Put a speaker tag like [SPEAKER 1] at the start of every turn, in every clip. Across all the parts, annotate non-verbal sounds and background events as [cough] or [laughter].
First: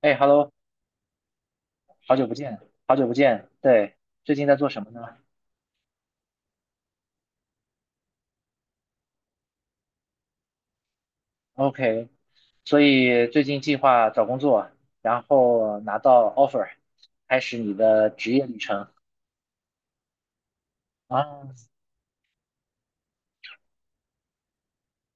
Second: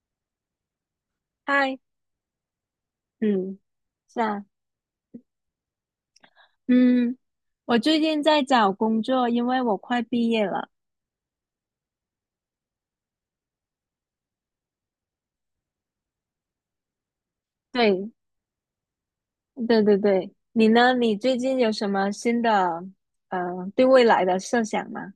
[SPEAKER 1] 哎，Hello，
[SPEAKER 2] 嗨，
[SPEAKER 1] 好久不见，好久不见。
[SPEAKER 2] 嗯，
[SPEAKER 1] 对，
[SPEAKER 2] 是
[SPEAKER 1] 最
[SPEAKER 2] 啊，
[SPEAKER 1] 近在做什么呢
[SPEAKER 2] 嗯，我最近在找工作，因为我快毕业了。
[SPEAKER 1] ？OK，所以最近计划找工作，然后拿到 offer，开始你
[SPEAKER 2] 对，
[SPEAKER 1] 的职业旅程。
[SPEAKER 2] 对对对，你呢？你最
[SPEAKER 1] 啊，
[SPEAKER 2] 近有什么新的对未来的设想吗？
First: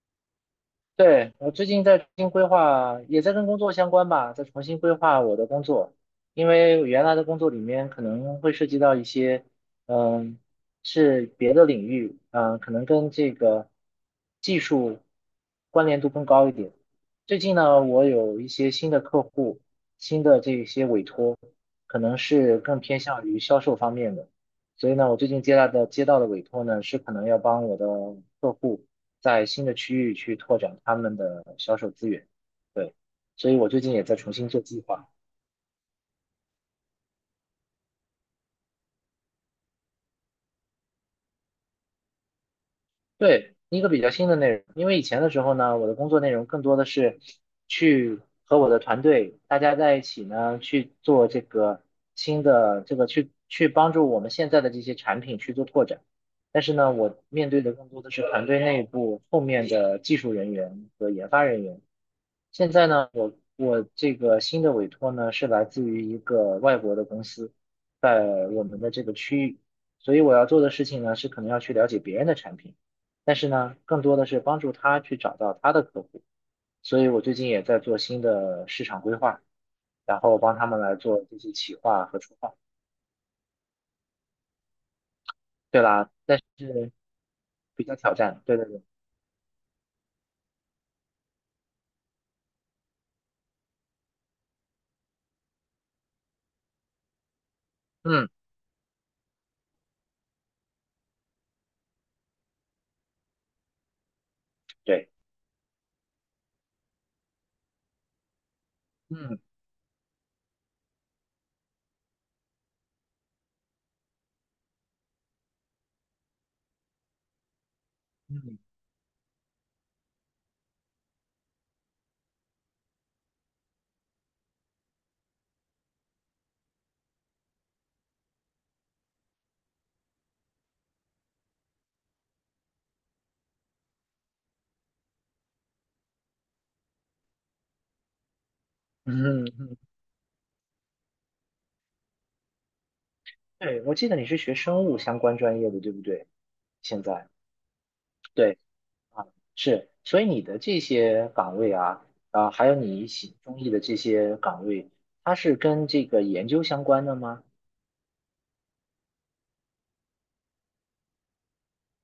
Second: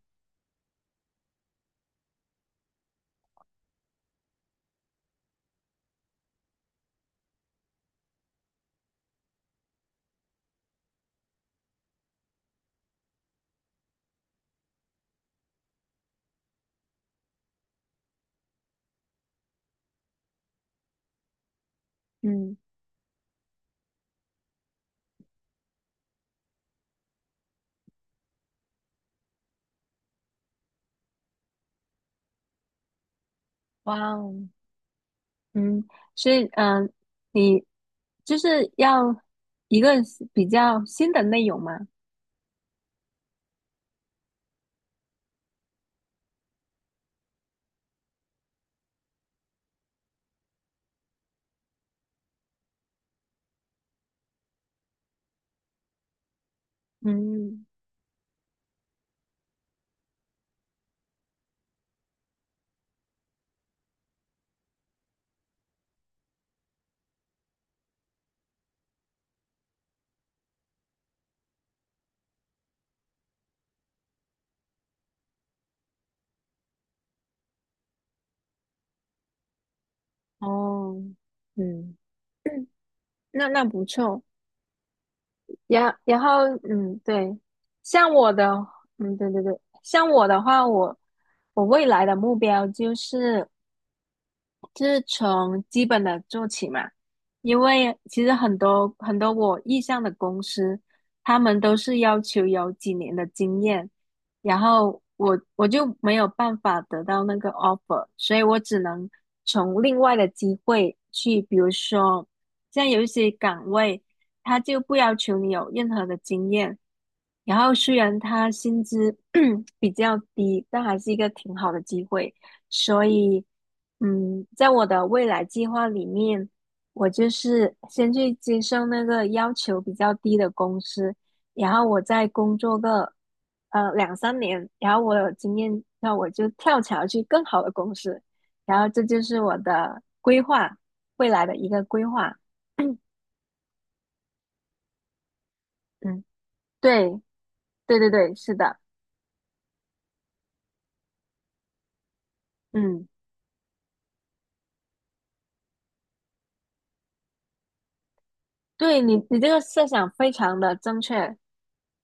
[SPEAKER 1] 对，我最近在重新规划，也在跟工作相关吧，在重新规划我的工作，因为原来的工作里面可能会涉及到一些，嗯，是别的领域，可能跟这个技术关联度更高一点。最近呢，我有一些新的客户，新的这些委托，可能
[SPEAKER 2] 嗯，
[SPEAKER 1] 是更偏向于销售方面的。所以呢，我最近接到的委托呢，是可能要帮我的客户在新的区域去拓展他们的销售资源。对，所以我最近也
[SPEAKER 2] 哇
[SPEAKER 1] 在
[SPEAKER 2] 哦，
[SPEAKER 1] 重新做计划。
[SPEAKER 2] 嗯，所以你就是要一个比较新的内容吗？
[SPEAKER 1] 对，一个比较新的内容，因为以前的时候呢，我的工作内容更多的是去和我的团队大家在一起呢，去做这个新的这个去帮助我们现在的这些产品去做拓展。但是呢，我面对
[SPEAKER 2] 嗯，
[SPEAKER 1] 的更多的是团队内部后面的技术人员和研发人员。现在呢，我这个新的委托呢是来自于一个外国的公司，在我们的这个区域，所以我要做的事情呢是可能要去了解别人的产品，但是呢，更多的是帮助他去找到他的客户，所以我最近也在做新的市场规划，然后帮他们来
[SPEAKER 2] 哦，
[SPEAKER 1] 做这些企
[SPEAKER 2] 嗯。
[SPEAKER 1] 划和策划。
[SPEAKER 2] 那不错。
[SPEAKER 1] 对
[SPEAKER 2] 然
[SPEAKER 1] 啦，
[SPEAKER 2] 然
[SPEAKER 1] 但
[SPEAKER 2] 后，
[SPEAKER 1] 是
[SPEAKER 2] 对，
[SPEAKER 1] 比较
[SPEAKER 2] 像
[SPEAKER 1] 挑
[SPEAKER 2] 我
[SPEAKER 1] 战。
[SPEAKER 2] 的，
[SPEAKER 1] 对对对，
[SPEAKER 2] 对对对，像我的话，我未来的目标就是从基本的做起嘛，因为其
[SPEAKER 1] 嗯，
[SPEAKER 2] 实很多很多我意向的公司，他们都是要求有几年的经验，然后
[SPEAKER 1] 对，
[SPEAKER 2] 我就没有办法得到那个 offer，所以我只能
[SPEAKER 1] 嗯
[SPEAKER 2] 从另外的机会去，比如说像有一些岗位，他就不要求你有任何的经验，然后虽然他
[SPEAKER 1] 嗯
[SPEAKER 2] 薪资 [clears throat] 比较低，但还是一个挺好的机会。所以，在我的未来计划里面，我就是先去接受那个要求比较低的公司，然后我再工作个两三年，然后我有经验，那我就跳槽去更好的公司，然后这就是
[SPEAKER 1] 嗯嗯，
[SPEAKER 2] 我
[SPEAKER 1] 嗯，
[SPEAKER 2] 的规划，未来的一个规划。[clears throat]
[SPEAKER 1] 对，我记得你是学生物相关专业的，对不
[SPEAKER 2] 嗯，
[SPEAKER 1] 对？现
[SPEAKER 2] 对，
[SPEAKER 1] 在。
[SPEAKER 2] 对对对，是
[SPEAKER 1] 对。
[SPEAKER 2] 的，
[SPEAKER 1] 啊，是，所以你的这些岗位啊，啊，还有你
[SPEAKER 2] 嗯，
[SPEAKER 1] 喜中意的这些岗位，它是跟这个研究相关的吗？
[SPEAKER 2] 对，你这个设想非常的正确。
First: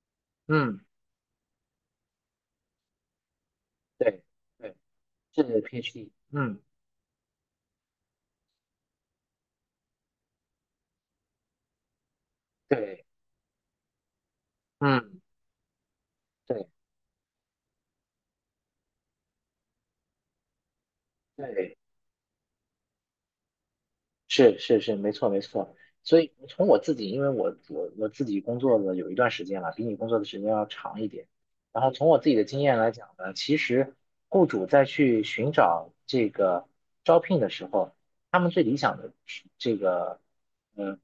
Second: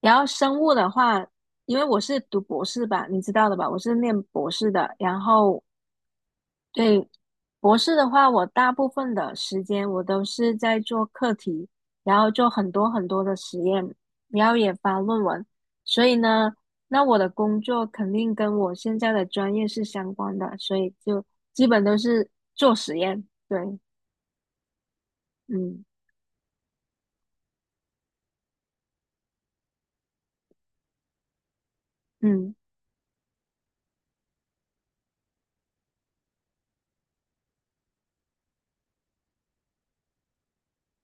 [SPEAKER 2] 然后生物
[SPEAKER 1] 嗯，
[SPEAKER 2] 的话，因为我是读博士吧，你知道的吧，我是念
[SPEAKER 1] 对，
[SPEAKER 2] 博士
[SPEAKER 1] 对，
[SPEAKER 2] 的。然
[SPEAKER 1] 是
[SPEAKER 2] 后
[SPEAKER 1] PhD，嗯，
[SPEAKER 2] 对，博士的话，我大部分的时间我都是在做课题，然后做很多
[SPEAKER 1] 对，
[SPEAKER 2] 很多的实验，然后也发
[SPEAKER 1] 嗯，
[SPEAKER 2] 论文。所以呢，
[SPEAKER 1] 对，
[SPEAKER 2] 那我的工作肯定跟我现在的专业是相关的，所以就基
[SPEAKER 1] 对。
[SPEAKER 2] 本都是做实验。对，
[SPEAKER 1] 是是是，没错没错。
[SPEAKER 2] 嗯
[SPEAKER 1] 所以从我自己，因为我自己工作了有一段时间了，比你工作的时间要长一点。然后从我自己的
[SPEAKER 2] 嗯
[SPEAKER 1] 经验来讲呢，其实雇主在去寻找这个招聘的时候，他们最理想的这个嗯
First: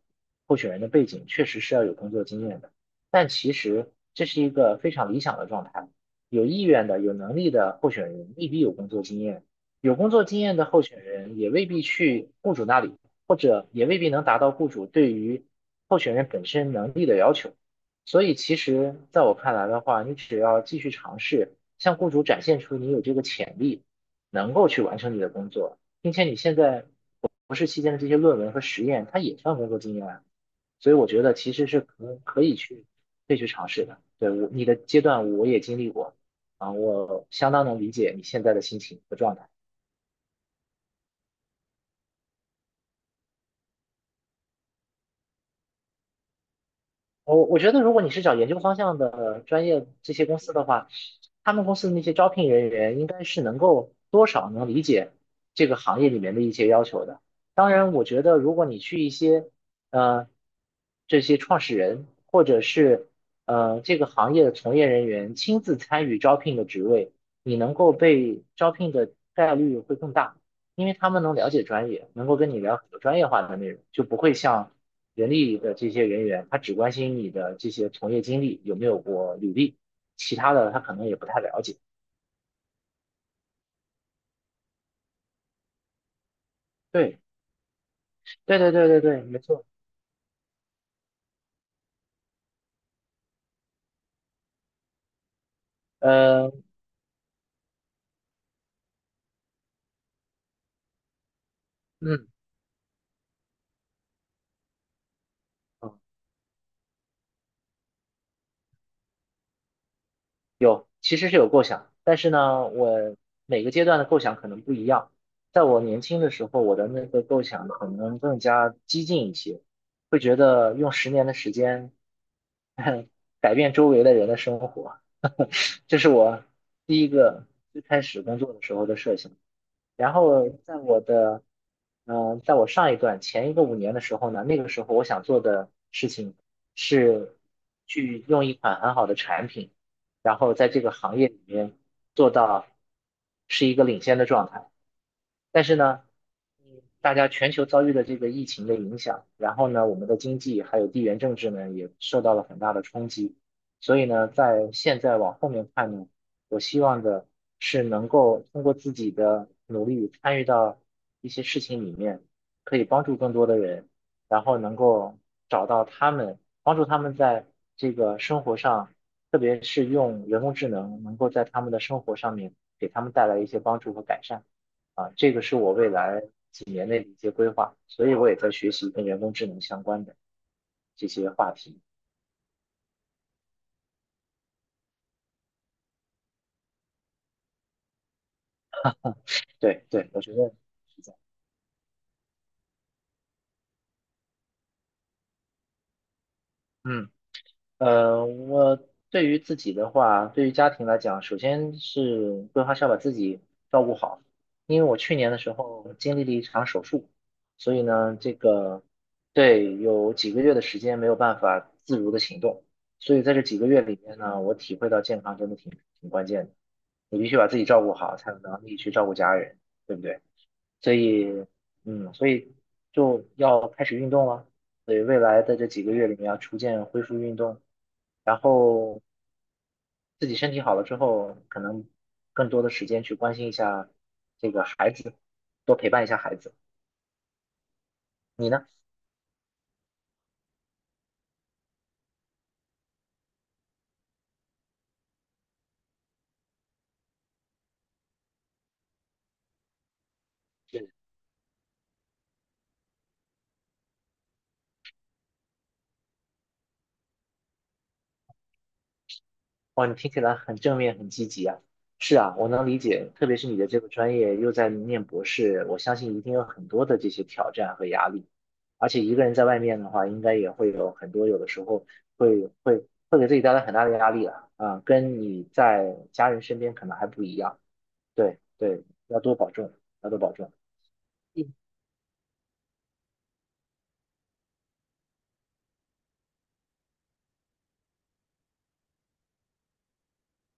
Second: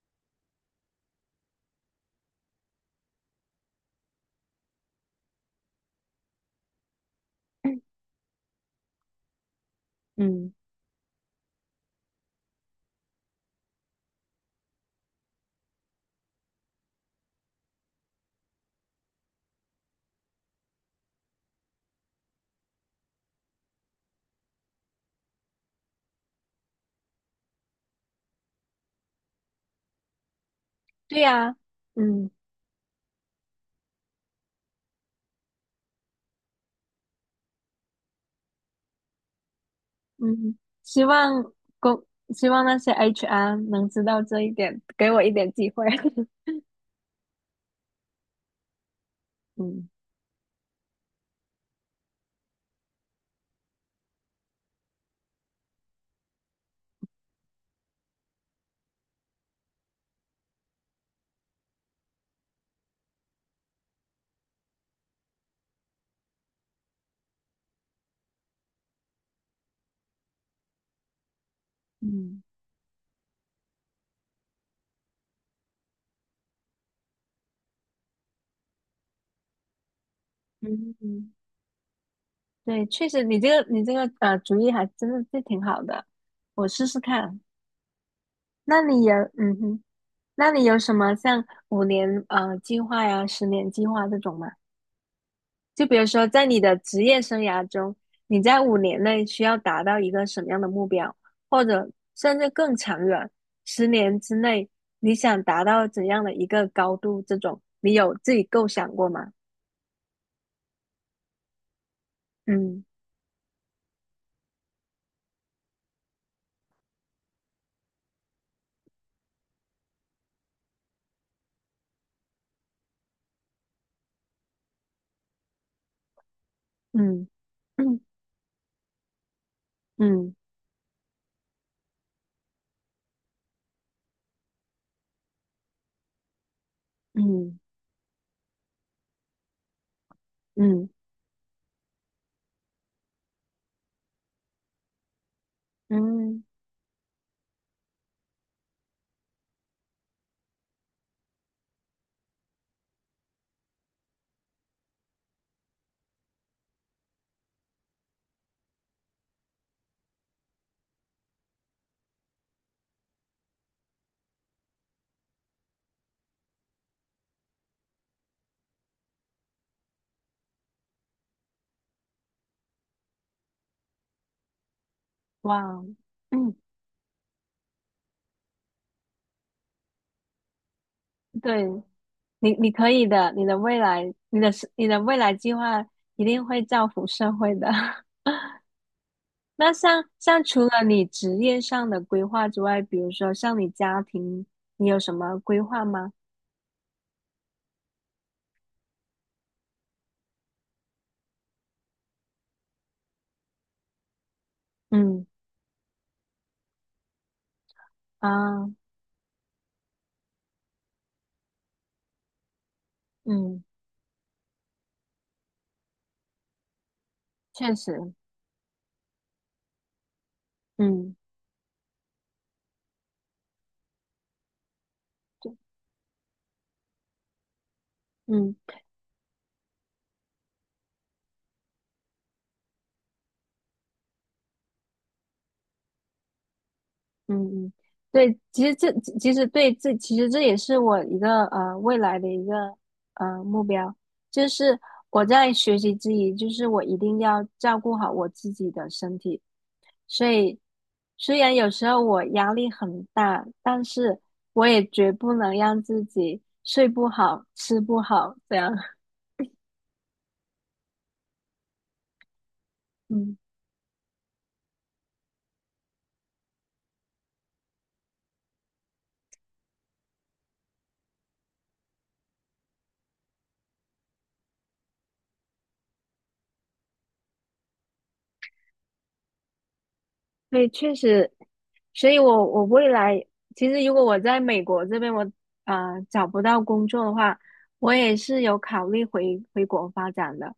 [SPEAKER 1] 候选人的背景确实是要有工作经验的，但其实这是一个非常理想的状态。有意愿的、有能力的候选人未必有工作经验。有工作经
[SPEAKER 2] 嗯，
[SPEAKER 1] 验的候选人也未必去雇主那里，或者也未必能达到雇主对于候选人本身能力的要求。所以，其实在我看来的话，你只要继续尝试，向雇主展现出你有这个潜力，能够去完成你的工作，并且你现在博士期间的这些论文和实验，它也算工作经验啊。所以，我
[SPEAKER 2] 对
[SPEAKER 1] 觉得其
[SPEAKER 2] 呀，
[SPEAKER 1] 实是可
[SPEAKER 2] 嗯。
[SPEAKER 1] 可以去可以去尝试的。对，我，你的阶段我也经历过啊，我相当能理解你现在的心情和状态。
[SPEAKER 2] 嗯，希望公，希望那些 HR 能知道这一点，给我一点机会。[laughs]
[SPEAKER 1] 我觉得，如果你是找研究方向的专业
[SPEAKER 2] 嗯
[SPEAKER 1] 这些公司的话，他们公司的那些招聘人员应该是能够多少能理解这个行业里面的一些要求的。当然，我觉得如果你去一些呃这些创始人或者是这个行业的从业人员亲自参与招聘的职位，你能够被招聘的概率会更大，因为他们能了解专业，能够
[SPEAKER 2] 嗯
[SPEAKER 1] 跟你聊很多专业化的内容，就不会像，人力的这些人员，他只关心你的这些从业经历有没有过履历，其他的他可
[SPEAKER 2] 嗯，
[SPEAKER 1] 能也不
[SPEAKER 2] 嗯，
[SPEAKER 1] 太了解。
[SPEAKER 2] 对，确实，你这个主意还真的是挺好的，我试试
[SPEAKER 1] 对，
[SPEAKER 2] 看。
[SPEAKER 1] 对对
[SPEAKER 2] 那
[SPEAKER 1] 对对
[SPEAKER 2] 你有
[SPEAKER 1] 对，没
[SPEAKER 2] 嗯
[SPEAKER 1] 错。
[SPEAKER 2] 哼，那你有什么像五年计划呀、十年计划这种吗？就比如说，在
[SPEAKER 1] 呃，
[SPEAKER 2] 你的职业生涯中，你在五年内需要达到一个什么样的目标，或者
[SPEAKER 1] 嗯，
[SPEAKER 2] 甚至更长远，十年之内你想达到
[SPEAKER 1] 嗯
[SPEAKER 2] 怎样的一个高度？这种你有自己构想过吗？
[SPEAKER 1] 有，其实是有构想，但是呢，
[SPEAKER 2] 嗯
[SPEAKER 1] 我每个阶段的构想可能不一样。在我年轻的时候，我的那个构想可能更加激进一些，会觉得用10年的时间 [laughs] 改变周围的人的生活，[laughs] 这是我第一
[SPEAKER 2] 嗯
[SPEAKER 1] 个最
[SPEAKER 2] 嗯
[SPEAKER 1] 开始工作的时候的设想。然
[SPEAKER 2] 嗯
[SPEAKER 1] 后在我的，在我上一段前一个5年的时候呢，那个时候我想做的事情是
[SPEAKER 2] 嗯
[SPEAKER 1] 去用一款很好的产品，然后在这
[SPEAKER 2] 嗯
[SPEAKER 1] 个行业里面做到是一个领先的状态。但是呢，
[SPEAKER 2] 嗯，
[SPEAKER 1] 大家全球遭遇的这个疫情的影响，然后呢，我们的经济还有地缘政治呢也受到了很大的冲击，所以呢，在现在往后面看呢，我希望的是能够通过自己的努力参与到一些事情里面，可以帮助更多的人，然后能够找到他们，帮助他们在这个生活上，特别是用人工智能，能够在他们的生活上面给他们带来一些帮助和改善。啊，这个是
[SPEAKER 2] 哇
[SPEAKER 1] 我
[SPEAKER 2] 哦，
[SPEAKER 1] 未来
[SPEAKER 2] 嗯，
[SPEAKER 1] 几年内的一些规划，所以我也在学习跟人工智能相关的这些话
[SPEAKER 2] 对，
[SPEAKER 1] 题。
[SPEAKER 2] 你可以的，你的未来，你的未来计划一定会造福社会的。[laughs] 那
[SPEAKER 1] 对
[SPEAKER 2] 像
[SPEAKER 1] 对，我觉
[SPEAKER 2] 像
[SPEAKER 1] 得
[SPEAKER 2] 除了
[SPEAKER 1] 是
[SPEAKER 2] 你
[SPEAKER 1] 这样。
[SPEAKER 2] 职业上的规划之外，比如说像你家庭，你有什么规划吗？
[SPEAKER 1] 嗯。我对于自己的话，对于家庭来讲，首先是规划是要把自己照顾好，因为我去
[SPEAKER 2] 嗯
[SPEAKER 1] 年的时候经历了一场手术，所以呢，这
[SPEAKER 2] 啊，
[SPEAKER 1] 个对有几个月的时间没有办法自如的行动，所以在这几
[SPEAKER 2] 嗯，
[SPEAKER 1] 个月里面呢，我体会到健康真的挺关键的，你必须把自己
[SPEAKER 2] 确
[SPEAKER 1] 照顾
[SPEAKER 2] 实，
[SPEAKER 1] 好，才有能力去照顾家人，对不对？所
[SPEAKER 2] 嗯
[SPEAKER 1] 以，所以就要开始运动了。所以未来的这几个月里面要逐渐恢复运动，然
[SPEAKER 2] 嗯。
[SPEAKER 1] 后自己身体好了之后，可能更多的时间去关心一下这个孩子，多陪伴一下孩子。
[SPEAKER 2] 嗯嗯，对，
[SPEAKER 1] 你
[SPEAKER 2] 其
[SPEAKER 1] 呢？
[SPEAKER 2] 实这其实对这其实这也是我一个未来的一个目标，就是我在学习之余，就是我一定要照顾好我自己的身体。所以虽然有时候我压力很大，但是我也绝不能让自己睡不好、吃不好这样。[laughs]
[SPEAKER 1] 哇，你听起来很正面，很积极啊。是啊，我能理解，特
[SPEAKER 2] 嗯。
[SPEAKER 1] 别是你的这个专业又在念博士，我相信一定有很多的这些挑战和压力。而且一个人在外面的话，应该也会有很多，有的时候会给自己带来很大的压力了啊，跟你在家人身边可能还不一样。对对，要多保重，要多保重。
[SPEAKER 2] 对，确实，
[SPEAKER 1] 嗯
[SPEAKER 2] 所以我未来其实如果我在美国这边我找不到工作的话，我也是有考虑回国发展的，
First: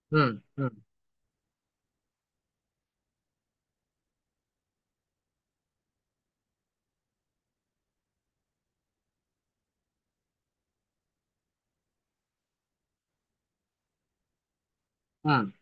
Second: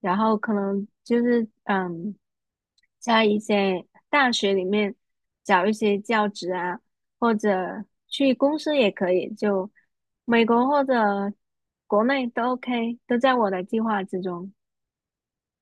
[SPEAKER 2] 然后
[SPEAKER 1] 嗯
[SPEAKER 2] 可
[SPEAKER 1] 嗯
[SPEAKER 2] 能就是在一些大学里面找一些教职啊，或者去公司也可以，就美国或者国内都 OK，都在我的计划之中。
[SPEAKER 1] 嗯。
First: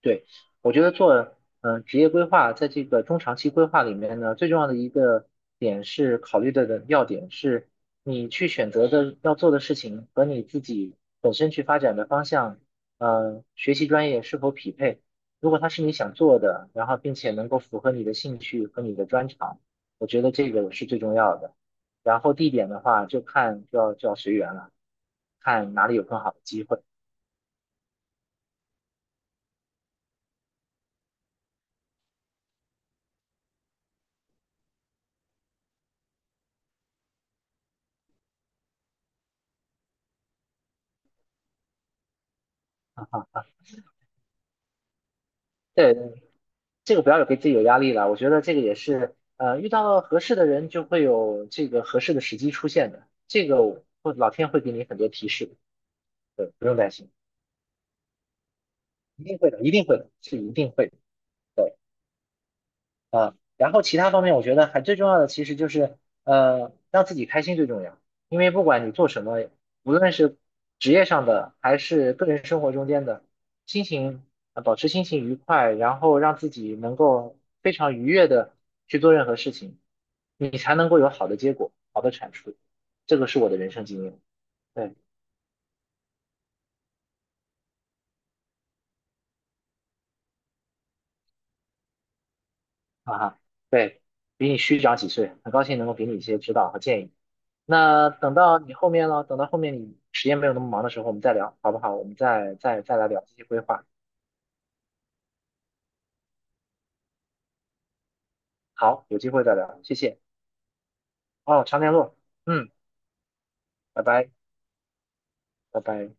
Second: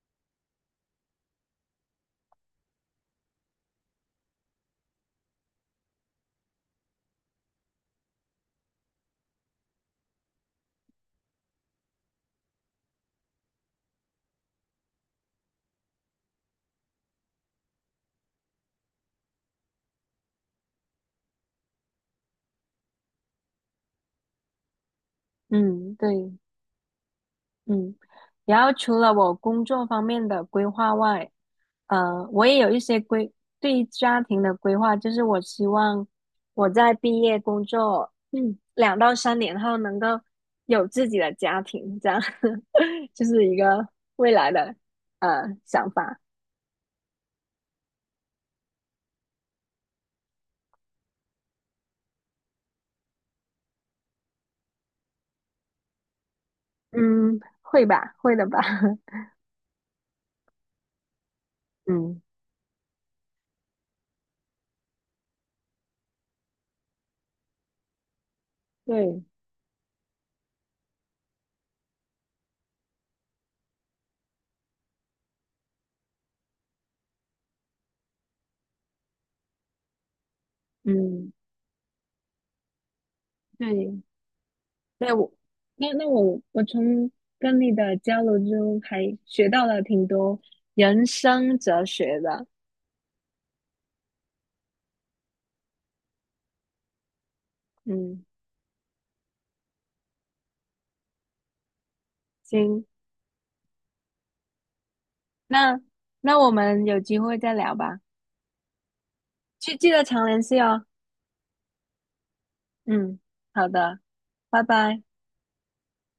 [SPEAKER 1] 对，我觉得做职业规划，在这个中长期规划里面呢，最重要的一个点是考虑的要点是，你去选择的要做的事情和你自己本身去发展的方向，学习专业是否匹配。如果它是你想做的，然后并且能够符合你的兴趣和你的专长，我觉得这个是最重要的。然后地点的话，就要随缘了，看哪
[SPEAKER 2] 嗯，
[SPEAKER 1] 里有更好
[SPEAKER 2] 对。
[SPEAKER 1] 的机会。
[SPEAKER 2] 嗯，然后除了我工作方面的规划外，呃，我也有一些规，对于家庭的规划，就是我希望我在毕业工作，2到3年后能够有自己的家庭，这样，[laughs] 就是一个未来的想
[SPEAKER 1] 对，
[SPEAKER 2] 法。
[SPEAKER 1] 这个不要有给自己有压力了。我觉得这个也是，遇到了合适的人，就会有这个合适的时机出现的。这个我会老天会给你很多提示的，对，不用担心，
[SPEAKER 2] 嗯，会吧，会的吧。
[SPEAKER 1] 一
[SPEAKER 2] [laughs]
[SPEAKER 1] 定会的，一定会的，是一定会的。对，
[SPEAKER 2] 嗯，
[SPEAKER 1] 然后其他方面，我觉得还最重要的其实就是，让自己开心最重要。因为不管你做
[SPEAKER 2] 对，
[SPEAKER 1] 什么，无论是职业上的还是个人生活中间的，心情，保持心情愉快，然后让自己能够非常愉悦的去做任何事情，你才能够有好
[SPEAKER 2] 嗯，
[SPEAKER 1] 的结果、好的产出。这个是我的人生
[SPEAKER 2] 对。
[SPEAKER 1] 经验。对，
[SPEAKER 2] 对我，那我从跟你的交流中还学到了挺多人生哲学的。
[SPEAKER 1] 哈哈，对，比你虚长几岁，很高兴能够给你一些指导和建议。那
[SPEAKER 2] 嗯，
[SPEAKER 1] 等到你后面了，等到后面你时间没有那么忙的时候，我们再聊，好不好？我们再再
[SPEAKER 2] 行，
[SPEAKER 1] 再来聊这些规划。
[SPEAKER 2] 那那我们有机会再聊吧，
[SPEAKER 1] 好，有机会再
[SPEAKER 2] 记
[SPEAKER 1] 聊，
[SPEAKER 2] 记
[SPEAKER 1] 谢
[SPEAKER 2] 得
[SPEAKER 1] 谢。
[SPEAKER 2] 常联系哦。
[SPEAKER 1] 哦，常联络，嗯，
[SPEAKER 2] 嗯，好的，
[SPEAKER 1] 拜拜，
[SPEAKER 2] 拜拜。
[SPEAKER 1] 拜拜。